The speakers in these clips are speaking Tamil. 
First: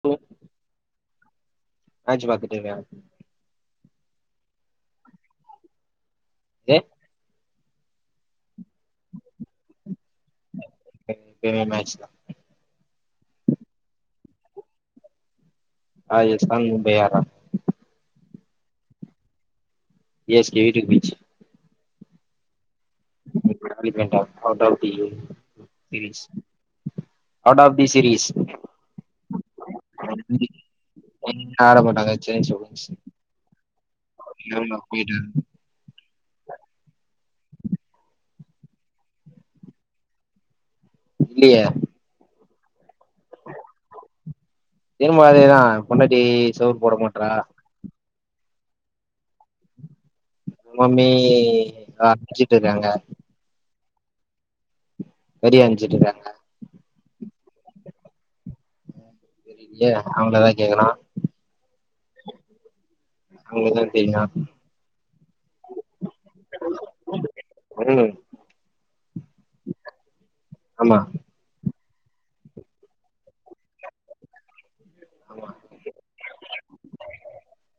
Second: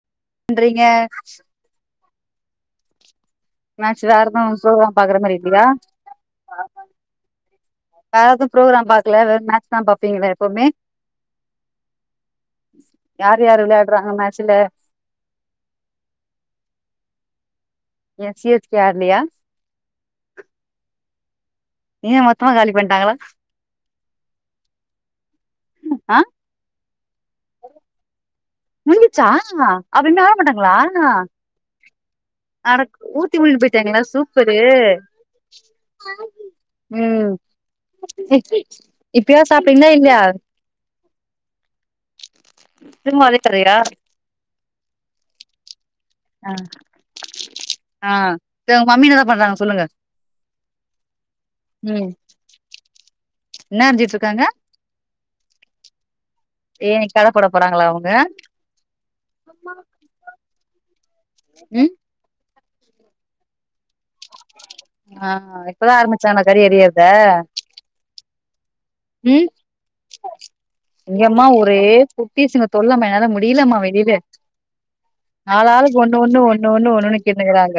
சொல்ங்க பண்றீங்க மேச்சு பாத்துட்டிருக்க மேச்சு வேற எது சோலா பாக்கற மாரி இல்லையா எ வேற எது புரோகிராம் பாக்லயா வெறு மேச்சுதா பாப்பீங்ளா எப்பம்மே எ பயுமே மேச்சுதா யார் யாரு விளையாட்றாங்க மேச்சுல ராஜஸ்தான் மும்பையாட்றான் ஏன் சி எஸ் கே ஆட்லயா சி எஸ் கே வீட்டுக் பேய்ர்ச்சு ஏ மொத்தமா காலி பண்ணிட்டாங்களா தூக்கிட்போய்ட்டு காலி பண்ட்டாங்க out of the ah series out of the series முடிஞ்சிர்ச்சா அப்பு இன் விளாட மாட்டாங்ளா ஆட மாட்டாங்க சென்னை சூப்பர் கிங்ஸ் ஆனக் ஊத்தி உள்ந் போய்ட்டாய்ங்குளா சூப்பரு போயிட்டாங்க ம் இப்பயா சாப்ட்டீங்ளா இல்லயா இல்லைய திரும்மு அடுத்த ரெய்டா திருமு அதேதா பொண்டாட்டி ஆ சோர் போட மாட்றா ஆ சேர் ஒங் மம்மி என்னதா பண்றாங்க சொல்லுங்க மம்மி அர்ஞ்சிட்ருக்றாங்க இன்ன அர்ஞ்ட்ருக்காங்க கறி அர்ஞ்சிட்ருக்றாங்க பிரியாணி கட போட போறாங்ளா அவ்ங்க இல்ல அவுங்ட்டதா கேக்கணு ம் அவுங்ளுக்தா தெரியு ஆ இப்பதா ஆரமிச்சாங்ளா கறியெறியர்த தெரிலங்க ம் ஆமா இங்கம்மா ஒரே குட்டீஸிங்க தொல்லமா என்னால முடிலமா வெளில ஆமா ஆளாளுக்கு ஒன்னு ஒன்னு ஒன்னு ஒன்னு ஒன்னொன்னு கேட்னுகுறாங்க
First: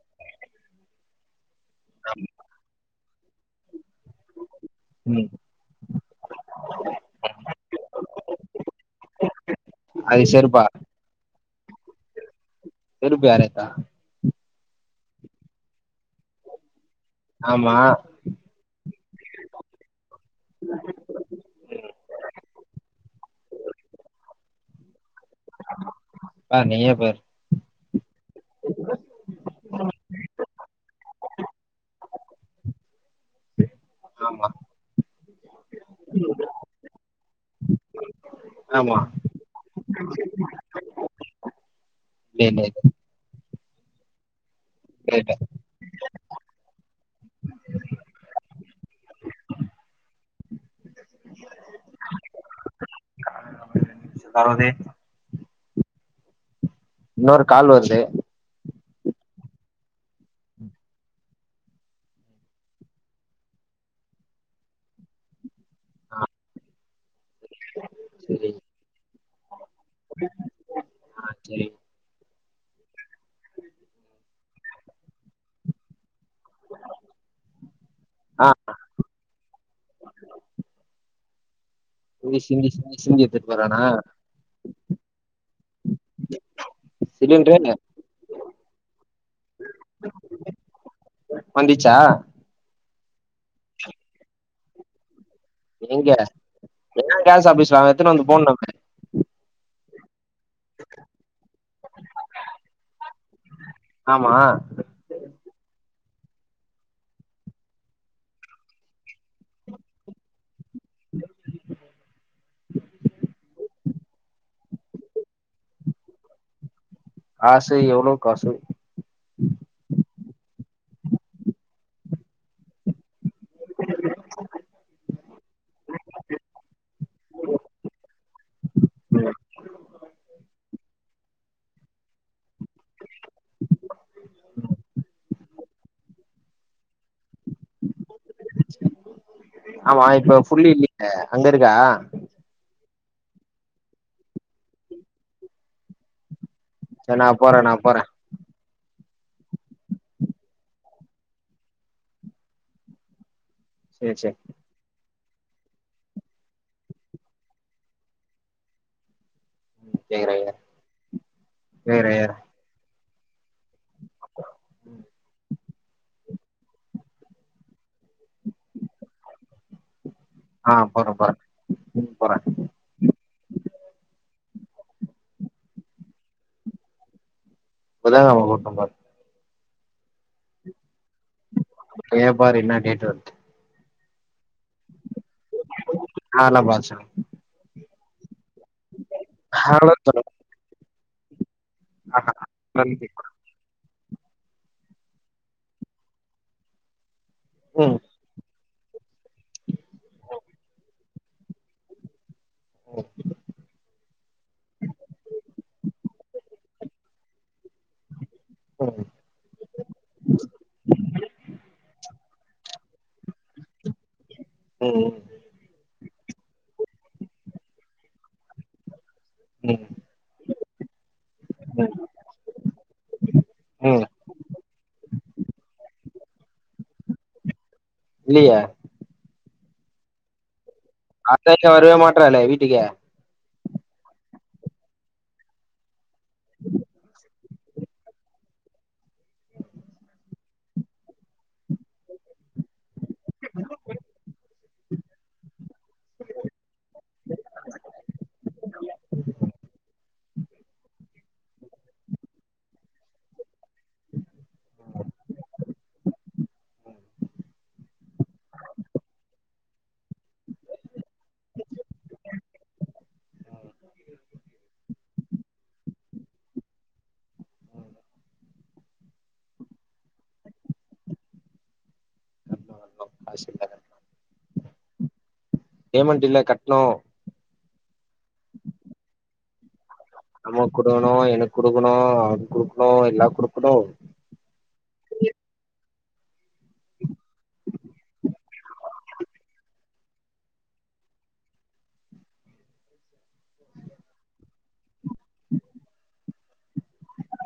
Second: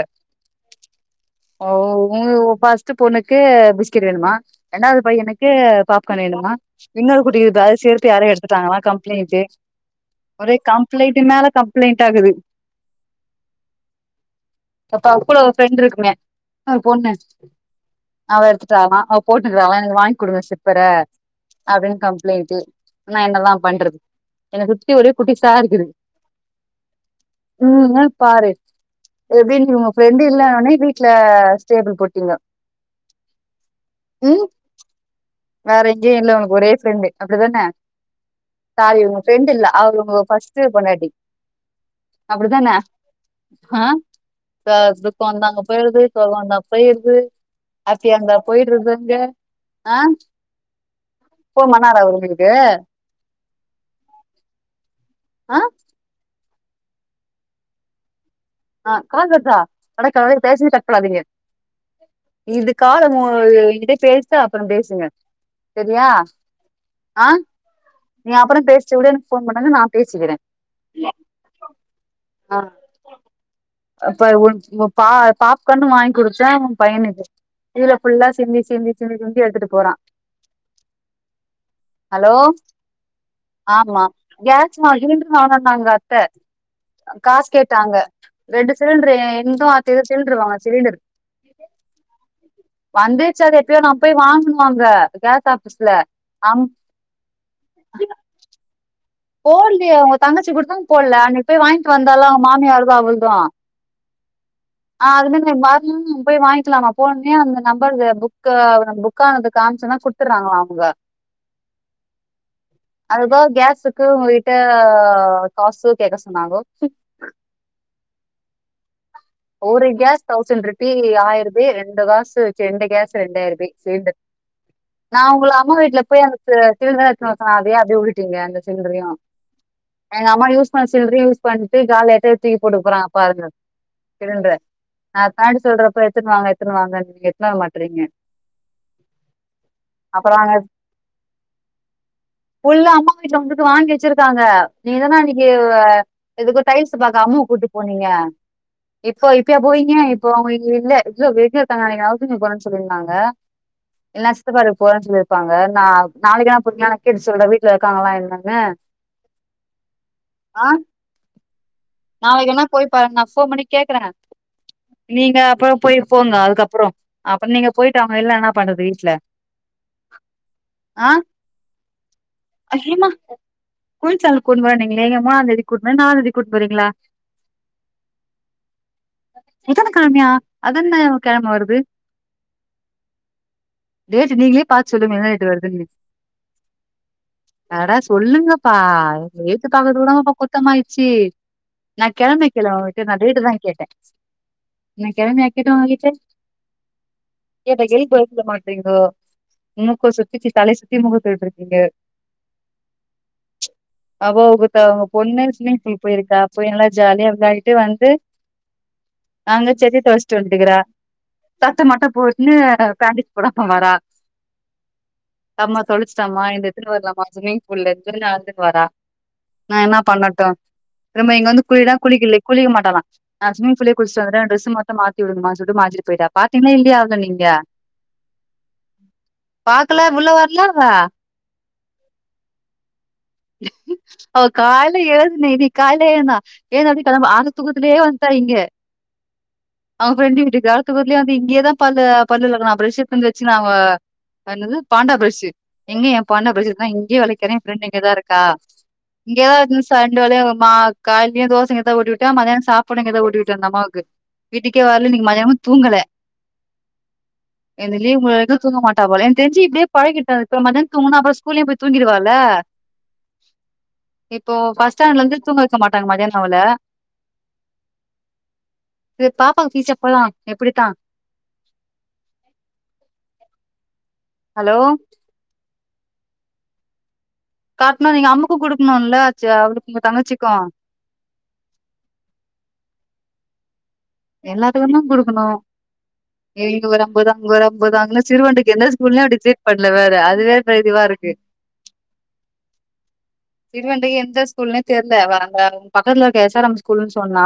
ஓ ஒ இங்கயோ ஃபஸ்ட்டு பொண்ணுக்கு பிஸ்கெட் வேணுமா ரெண்டாவ்து ம் பையனுக்கு பாப்கான் வேணுமா இன்னொரு குட்டிக்கு தா செருப்பு யாரோ எடுத்துட்டாங்களா கம்ப்ளேன்ட்டு அது செருப்பா ப்ளைண்ட்டு மேல கம்ப்ளைண்ட்டாகுது செருப்பு யார் எட்த்தா இந்த பக்த்ல ஒரு ஃபிரெண்ட்ருக்குமே அ பொண்ணு ஆமா அவ எடுத்துட்டாலா அவ் போட்ருக்குறாலா எனக்கு வாய்ங் குடு வேற செர்ப் ப அப்டினு கம்ப்ளைண்ட் நா என்னதா பண்றது எனக்கு சுத்தி ஒரே குட்டீஸா இருக்குது பாரு நீயே பாரு ம் இன்னன் பாரு எப்டின் நீங் உங்க ஃபிரெண்டு் இல்லன் ஒனே வீட்ல ஸ்டேபிள் போட்டீங்க ம் ஆமா வேற எங்கியு இல்ல உங்ளுக்கு ஒரே ஃபிரெண்டு அப்டிதான ஆமா சாரி உங்க ஃப்ரெண்ட்டில்ல அவரு உங்க ஃபஸ்ட்டு பொண்டாட்டி இல்ல இல்ல அப்டித்தான இல்ல ஆ சார் துக்கோ கேட்ட வந்தா அங்க போய்ருது சோகோ வந்தா போய்ருது ஹாப்பியாருந்தா போய்ட்ரது அங்க ஆ ஃபோன் பண்ணாரா அவுரு உங்ளுக்கு கால் வர்து ரெண்டு நிம்ஷோ சகோதரி ஆ இன்னொரு கால் வருது ஆ கால் வர்தா அடக்கடவுளே இத பேசிட்டு கட் பண்ணாதீங்க இது கால மு என்கிட்ட பேசிட்டா அப்றோ பேசுங்க செரியா ஆ ஆ நீ சரி அப்றோ பேசிட்டு கூட எனக்கு ஃபோன் பண்ணுங்க நா பேசுக்கிறே ஆ சரி ஆ அப்ப உன் பா பாப்கானு வாய்ன் குடு த்தே ஒ பையனுக்கு கீழ ஃபுல்லா ஆ சிந்தி சிந்தி சிந்தி சிந்தி எடுத்துட்டு போறா ஹலோ ஒரே சிந்தி சிந்தி சிந் ஆமா கேஸ் [unintelligible] வாங்கனுனாங்க அத்த காசு சிலிண்டரு கேட்டாங்க ரெண்டு சிலிண்ட்ரு என்து அத்தது சிலிண்ட்ரு வாங்னா சிலிண்டரு வந்துச்சா வந்துருச்சு அது எப்பயோ நா போய் வாங்னு அங்க கேஸ் ஆ எங்க ஏ கேஸ் ஆஃபிஸ்ல அவே எத்தனு வந்து போட்னுமே போட்லியே உங்க தங்கச்சி குடுத் து போட்ல அன்னக்கி போய் வாய்ன்ட் வந்தால அவ மாமியார்து அவள்து ஆ ஆமா அது இன்னுன்ன வர்லன் போய் வாய்ன்க்லாமா போனோனே அந்த நம்பர்க்கு புக்கு புக்கானதுக்கு காம்ச்சோனா கு த்துறாங்ளா அவுங்க அதுக்கு பதிலா கேஸு க்கு உங்ககிட்ட காசு கேக்க சொன்னாங்கோ காசு எவ்ளோ காசு ஒரு கேஸ் தௌசண்ட் ருப்பி ஆய்ருபே ரெண்டு காசு செ ரெண்டு கேஸ் ரெண்டாயிருபே சிலிண்டர் நா ஒங்ள அம்மா வீட்ல போய் அந்த சி சிலிண்டர எத்துனு வரே சொன்னே அத ஏ அப்டே வுட்டுடீங்க அந்த சிலிண்டரயு ம். எங்க அம்மா யூஸ் பண்ண சிலிண்டரயு யூஸ் பண்ணிட்டு காலியாய்ட்டா இத தூக்கி போட்டுக்க போறாங்க பாருங்க சிலிண்ட்ரு நா எத்தன வாட்டி சொல்றப்ப எத்துனு வாங்க எத்துனு வாங்கன் நீங் எத்துனு வர மாட்றீங்க ஆமா அப்புறம் இப்ப அங்க ஃபுல்லில்லியே அங்கருக்கா ஃபுல் அம்மா வீட்ல வந்துட்டு வாங்கி வச்சிருக்காங்க நீங்கதான அன்னக்கி எதுக்கோ டைல்ஸு சரி பாக்க நா அம்முவ போறே நா போறே கூட்டுபோனீங்க இப்போ இப்பயா போவீங்க இப்போ அவுங்க இங்க இல்ல எங்கயோ வெளியருக்காங்கன் நெனக்கிறே [unintelligible] சொல்லிருந்தாங்க சேரி இல்லனா சேரி சித்தப்பா வீட்டுக்கு போறன் சொல்லி ப்பாங்க நா நாளக்கி வேணா போறிங்ளா நா கேட்டு சொல்றே வீட்ல இருக்காங்ளா என்னனு ம் கேக்குறைங்க நாளக்கி வேணா போய் பாருங்க நாஃபோன் பண்ணி கேக்குறே நீங்க அப்றோ போய் போங்க அதுக்கப்றோ அப்றோ நீங்க போய்ட்டு அவுங்க இல்லனா பண்றது வீட்ல ஆ போறே போறே ம் போறே [unintelligible] கூட்னு போனீங்ளே மூனாந்தேதி கூட்னு போய் நாலாந்தேதி கூட் போறீங்ளா புதங்கெழம கூட்னு போ எத்தன கெழமையா அதென்ன கெழம வருது அப்படியே பாரு இன்னா டேட்டு வர் டேட்டு நீங்ளே பாத்து சொல்லுங்க என்ன டேட்டு வருதுன்னு நாலா பாத் சொல்ல அட சொல்லுங்கப்பா ஒரு டேட்டு அதெல்லா பாக்கறது சொல்லு கூடவாப்பா குத்தமாய்ச்சு நா ஆஹா. கெழமை கேல உங்ககிட்ட நா டேட்டுதா கேட்டே நா கெழமயா கேட்ட உங்ககிட்ட கேட்ட ம் கேள்விக் பதில் சொல்ல மாட் ரிங்கோ மூக்க சுத்திச்சு தலைய சுத்தி மூக்க தொட்டுருக்கீங்க ம் அவ உக த உங்க பொண்ணே ஸ்சிம்மிங் ஃபுல் க போய் நல்லா ஜாலியா விளாடிட்டு வந்து அங்க ஜெட்டி தொலஷ்ட்டு வந்ட்டுக்கிறா சட்ட மட்டு போ ட்னு பேண்டிஸ் போடாம வரா ஒ ஒ அம்மா தொலச்ட்டம்மா எந்த எத்துன் வரலாமா ஸ்விம்மிங் ஃபூல இருந்துனு நடந்துன் வரா ம் நா ம் என்ன பண்ணட்டு ரம்ம இங்க வந்து குளிடா குளிக்கில குளிக்க மாட்டாளா நா ஸ்விம்மிங் ஃபூல்லே ம் குள்ஷ்ட்டு வந்துட்டே எ ட்ரெஸ்ஸு மட்டு மாத்தி விடுங்கமா சொல்ட்டு மாத்திட்டு போய்ட்டா பாத்தீங்ள இல்லியா அவ்ள நீங்க இல்லியே பாக்கல உள்ள வர்ல அவ அத்தா இங்க வருவே மாட்றாலே வீட்டுக்கே அவ கால்ல எழுதுனே இன்னிக் கால எழுந்தா எழுந்து அப்பே [unintelligible] தூக்கத்திலே வந்டா இங்க அவுங்க ஃப்ரெண்டு வீட்டுக்கு அர தூக்கத்லே வந்து இங்யேதா பல்லு பல்லு வெளக்குனா ப்ரெஷ் எத்துவந் வெச்சுனா அவ அத் இன்னாது பாண்டா ப்ரெஷ்ஷு எங்க எ பாண்டா ப்ரெஷ்ஷு இருக்குதா இங்யே வளக்குறே எ ஃப்ரெண்ட் இங்கதா இருக்கா இங்கேதா எத்துன் வந்து ச ரெண்டு வேலயு மா கால்லியு தோசை இங்கதா ஊட்டிவுட்ட மதியானோ சாப்பாடு இங்கதா ஊட்டிவுட்ட இந்தம்மாவுக்கு வீட்டுக்கே வரல இன்னிக்கு மதியானமு தூங்கல இந்த லீவ் முடிற வரிக்கு தூங்க மாட்டா போல என் தெர்ஞ்சு இப்டே பழகிட்டா இப்ப மத்யான் தூங்குனா அப்பற ஸ்கூல்லயும் போய் தூங்கிடுவால இப்போ பஸ் ஸ்டாண்லெந்து தூங்க வெக்க மாட்டாங்க மதியானோ அவல இது பாப்பாக்கு எப்பதா எப்படித்தா கடன்னு வாங்கனு காசில்ல ஹலோ பேமண்டில்ல கட்ணோ கட்ணு நீங்க அம்முக்கு குடுக்கணுல ச அவளுக்கு உங்க தங்கச்சிக்கு குடுக்குணு எனக் குடுக்குணு அவள்க்கு குடுக்குணு எல்லா குடுக்குணு எல்லாத்துக்குந்தா குடுக்கணு எ இங்க ஒரு அம்பது அங்க ஒரு அம்பது அங்க இன்னு சிறுவண்டுக்கு எந்த ஸ்கூல்னே டிசைட் பண்ல வேற அது வேற இதுவாருக்கு சிறுவண்டு எந்த எந்த ஸ்கூல்னே தெர்ல அவ அந்த அவ்ங் பக்கத்ல இருக்ற எஸ் ஆர் எம் ஸ்கூலுன் சொன்னா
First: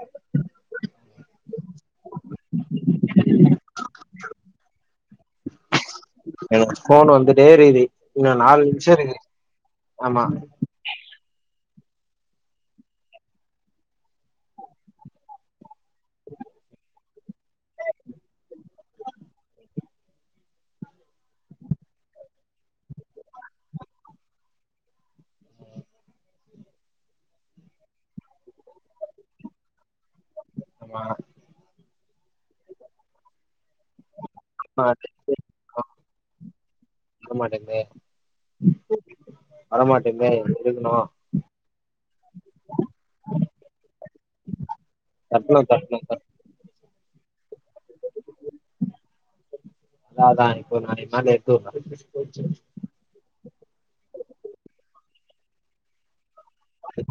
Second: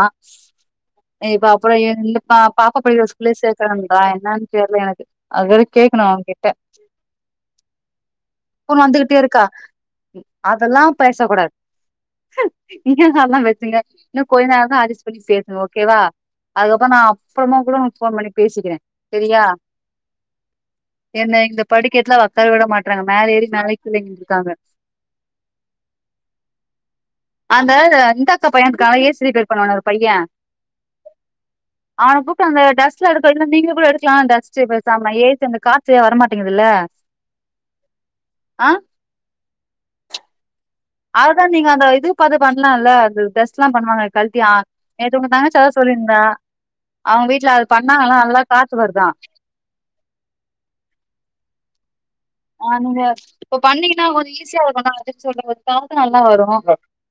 எ இப்ப அ ப்பற எந்த பாப்பா படிக்கிற ஸ்கூல்லே சேக்குறன்றா என்னன் தெர்ல எனக்கு அதவேற கேக்கணு அவ்ங்கிட்ட ஃபோனு வந்துட்டேரிக்குது இன்னு நாலு நிம்ஷோ இருக்கு ஆமா பேசக்கூடாத் இங்யு அதா அதுதா வெச்சிங்க இன்னு கொஞ்ய நேரந்தா அட்ஜஸ் பண்ணி பேசுங்க ஓகேவா அதுக்கப்புறோ நா அப்புறமா கூட உங் ஃபோன் பண்ணி பேசிக்கிறே செரியா என்ன இந்த படிக்கெட்டுலா ஒக்கார விட மாட்டறாங்க மேல ஏறி மேலயு கீழயின்ருக்காங்க அந்த இந்தக்கா பையன்ட்ருக்கால ஏ சி ரிப்பேர் பண்ணுவானே ஒரு பைய ஆமா அவன கூப்டு அந்த டஸ்ட்ல எடுக்க வைங்க நீங்க கூட எடுக்கலா டஸ்ட்டு இப்ப சாப்பட ஏசி அந்த கா த்து வரமாட்டேங்குது இல்ல வரமாட்டேங்குதே வரமாட்டேங்குதே இருக்கணும் அதுதான் நீங்க அந்த இது பாத்து பண்ணலாம் இல்ல அதுடெஸ் எல்லாம் பண்ணுவாங்க கல்ட்டியா நேத்து உ தங்கச்சி தட்டணு அதா தட்டணு சொல்லியிருந்தா தட் அவங்க வீட்ல அது பண்ணாங்கல்லாம் நல்லா காத்து வருதான் அதான் இப்போ நானே மேலே எடுத்து வைப்ப ஆமாங்க இப்ப பண்ணீங்கன்னா கொஞ்சம் ஈஸியா இருக்கணும் அப்டின்னு சொல்றது காத்து நல்லா வரும்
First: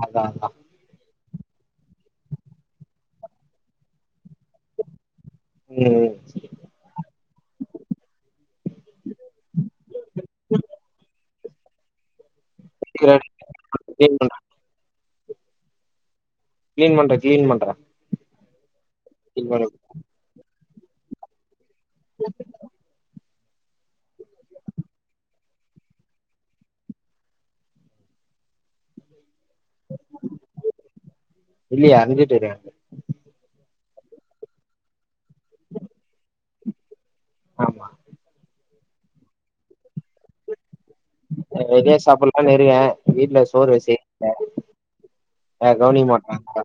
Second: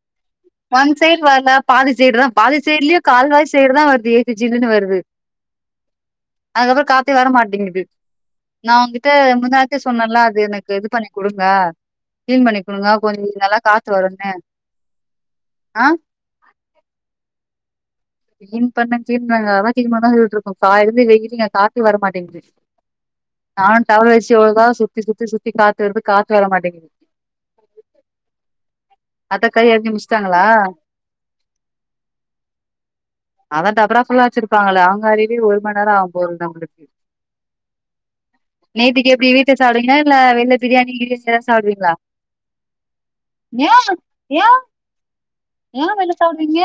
அதா அதா ஒன் சைடு வரல பாதி சைடு தான் பாதி சைடுலேயும் கால்வாய் சைடு தான் வருது ஏசி ஜீல்ன்னு வருது ம் அதுக்கப்பறம் காத்தே வர மாட்டேங்குது நான் உங்கிட்ட முந்தா னேத் சொன்னல்லாம் அது எனக்கு இது பண்ணி கொடுங்க கிளீன் பண்ணி கொடுங்க ம் கொஞ்சம் நல்லா காத்து கிளீன் வரும்ன்னு ஆ கிளீன் பண்ற கிளீன் பண்ற கிளீன் பண்ண கீளீன் பன்னாங்க அதான் கீளீன் பண்ணான் சொல்லிட்டு இருக்கும் கால்ல இருந்து வெயிலுங்க கா த்து வர மாட்டேங்குது நானு டவலை வச்சு ஒழுங்கா தா சுத்தி சுத்தி சுத்தி காட்டுது காத்து வர மாட்டேங்குது அந்தக்கா எழுதி முடிச்சிட்டாங்களா இல்லையே அறிஞ்சிட்டு இருக்கே அதான் டபரா ஃபுல்லா வச்சிருப்பாங்களல்ல அவங்க அரிலே ஒரு மண்நேரம் ஆகும் போறது நம்பளுக்கு ஆமா நேத்திக்கி எப்டி வீட்ட சாப்டுவீங்களா இல்ல வெள்ள பிரியாணி இ நிறைய சாப்பிடலாம்னு இருக்கேன் வீட்ல சோறு வசி ஏன் ஏன் வெள்ள சாப்ட்றீங்க மாட்றாங்க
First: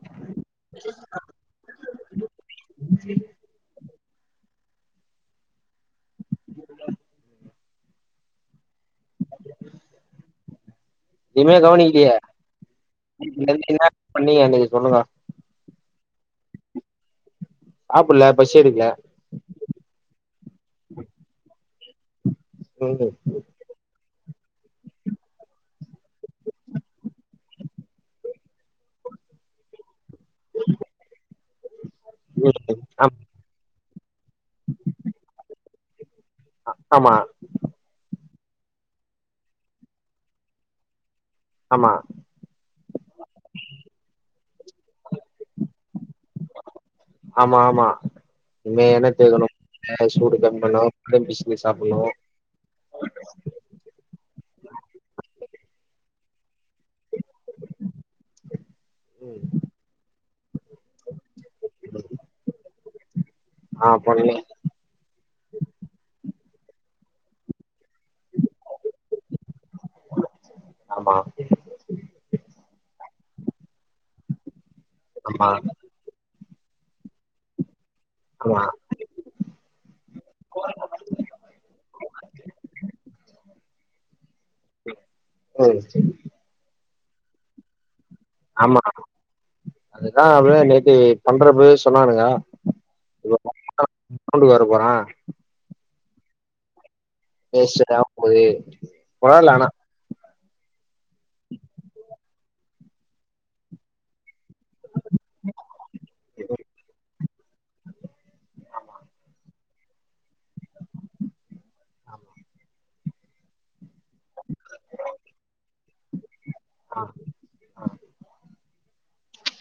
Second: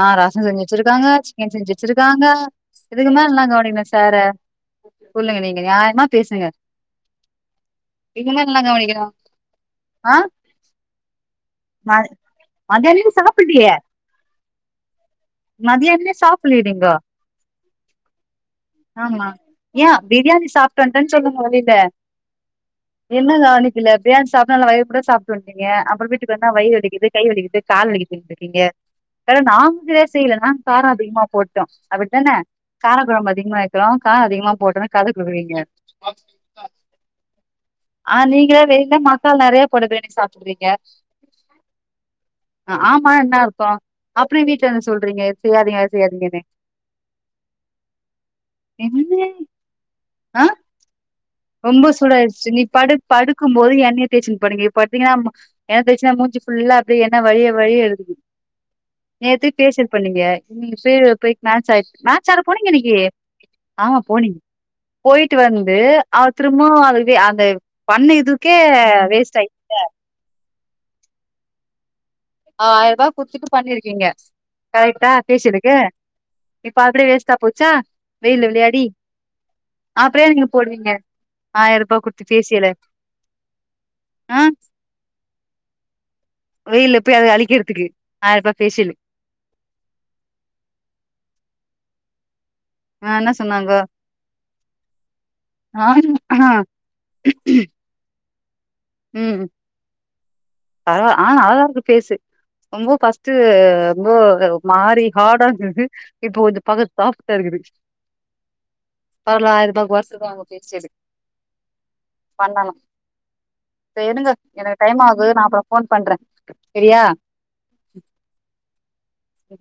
ஆ ரசோ செஞ்சு வச்சிருக்காங்க சிக்கன் செஞ்சு வச்சிருக்காங்க இதுக்கு மேல என்ன கவனிக்கனும் சார சொல்லுங்க நீங்க நியாயமா பேசுங்க இவங்க மேல என்ன கவனிக்கனும் ஆ எதுமே ம கவனிக்கலையே மதியானமே இந்த சாப்பிடலையே ஏன் பண்ணீங்க அன்னிக்கு சொல்லுங்க மதியானமே சாப்ட்லீயா நீங்கோ சாப்பல்லயா பசி எடுக்கல ஆமா ஏன் பிரியாணி சாப்பிட்டு வந்துட்டன்னு சொல்லுங்க வெளில ம் என்னதான் இல்ல பிரியாணி சாப்ட்ட நல்ல வயிறு முட்ட சாப்டு வ ன்டிங்க அப்பறம் வீட்டுக்கு வந்தா வயிறு வலிக்குது கை வலிக்குது கால் வலிக்குதுன்ட்டு இருக்கீங்க இத நாங்களே செய்யலனா காரம் அதிகமா போட்டோம் அப்டிதானே ம் கார ஆம் குழம்பு அதிகமா ஏன் காரம் அதிகமா போட்டனு கத குடுக்குறீங்க ஆமா ஆ நீங்களே வெயில மசாலா நிறைய போட வேணி சாப்பிடுறீங்க ஆமா ஆமா என்ன அர்தோம் அப்புறம் வீட்ல வந்து சொல்றீங்க செய்யாதீங்க செய்யாதீங்கன்னு ஆமா ஆமா இமே என்ன தேக்கணும் அ சூடு ஆ கம்மி பண்ண தெரிஞ்சிச்சி ரொம்ப சூடு ஆயிடுச்சு நீ படு படுக்கும் போது என்னய தேச்சிட்டு படுங்க இப்ப படுத்தீங்கன்னா எண்ண தேச்சுனா மூஞ்சு ஃபுல்லா அப்டியே என்ன வழிய வழிய இருக்குது ம் நேத்தே பேஷியல் பண்ணீங்க நீங்க பே பேய்ட்டு மேட்ச ஆ மேட்ச் ஆட போனீங்க இன்னிக்கி ஆ போண்ணனே போயிட்டு வந்து அவ திரும்போம் அது அந்த பண்ண இதுக்கே வேஸ்ட் ஆய் ஆமா ஆயிரூபா குடுத்துட்டு பண்ணிருக்கீங்க கரெக்டா ஆமா ஃபேசியிலுக்கு இப்ப அப்டியே வேஸ்டா போச்சா வெயில்ல ஆமா விளையாடி அப்பறோ ஏ நீங்க போடுறீங்க ஆயிரூபா குடுத்து ஃபேசியில ம் ஆ சரி வெயில்ல போய் அத அழிக்கிறதுக்கு ஆயிரரூபா ஆமா ஃபேஷியலு அதுதா அவக நேத்து பண்றப்பவே சொன்னானுங்க ஆ என்னா இப்ப சொன்னாங்கோ காம்பவுண்டுக்கு வர போறா ஆ ஃபேசியல் ஏ போது ம் பரவால்ல ஆனா பரவா ஆ நல்லாதா இருக்கு ஃபேஸு ரொம்போ ஃபஸ்ட் ரொம்போ மாரி ஹார்டாந்துது இப்போ கொஞ்சொ பாக்க சாஃப் டாருக்குது அதுல ஆயிரூபாக்கு வொர்த்துதா அவ்ங்க ஃபேசியலுக் பண்ணனு சரி இடுங்க எனக்கு டைம் ஆது நா அப்பறோ ஃபோன் பண்றே சரியா ஆ ம்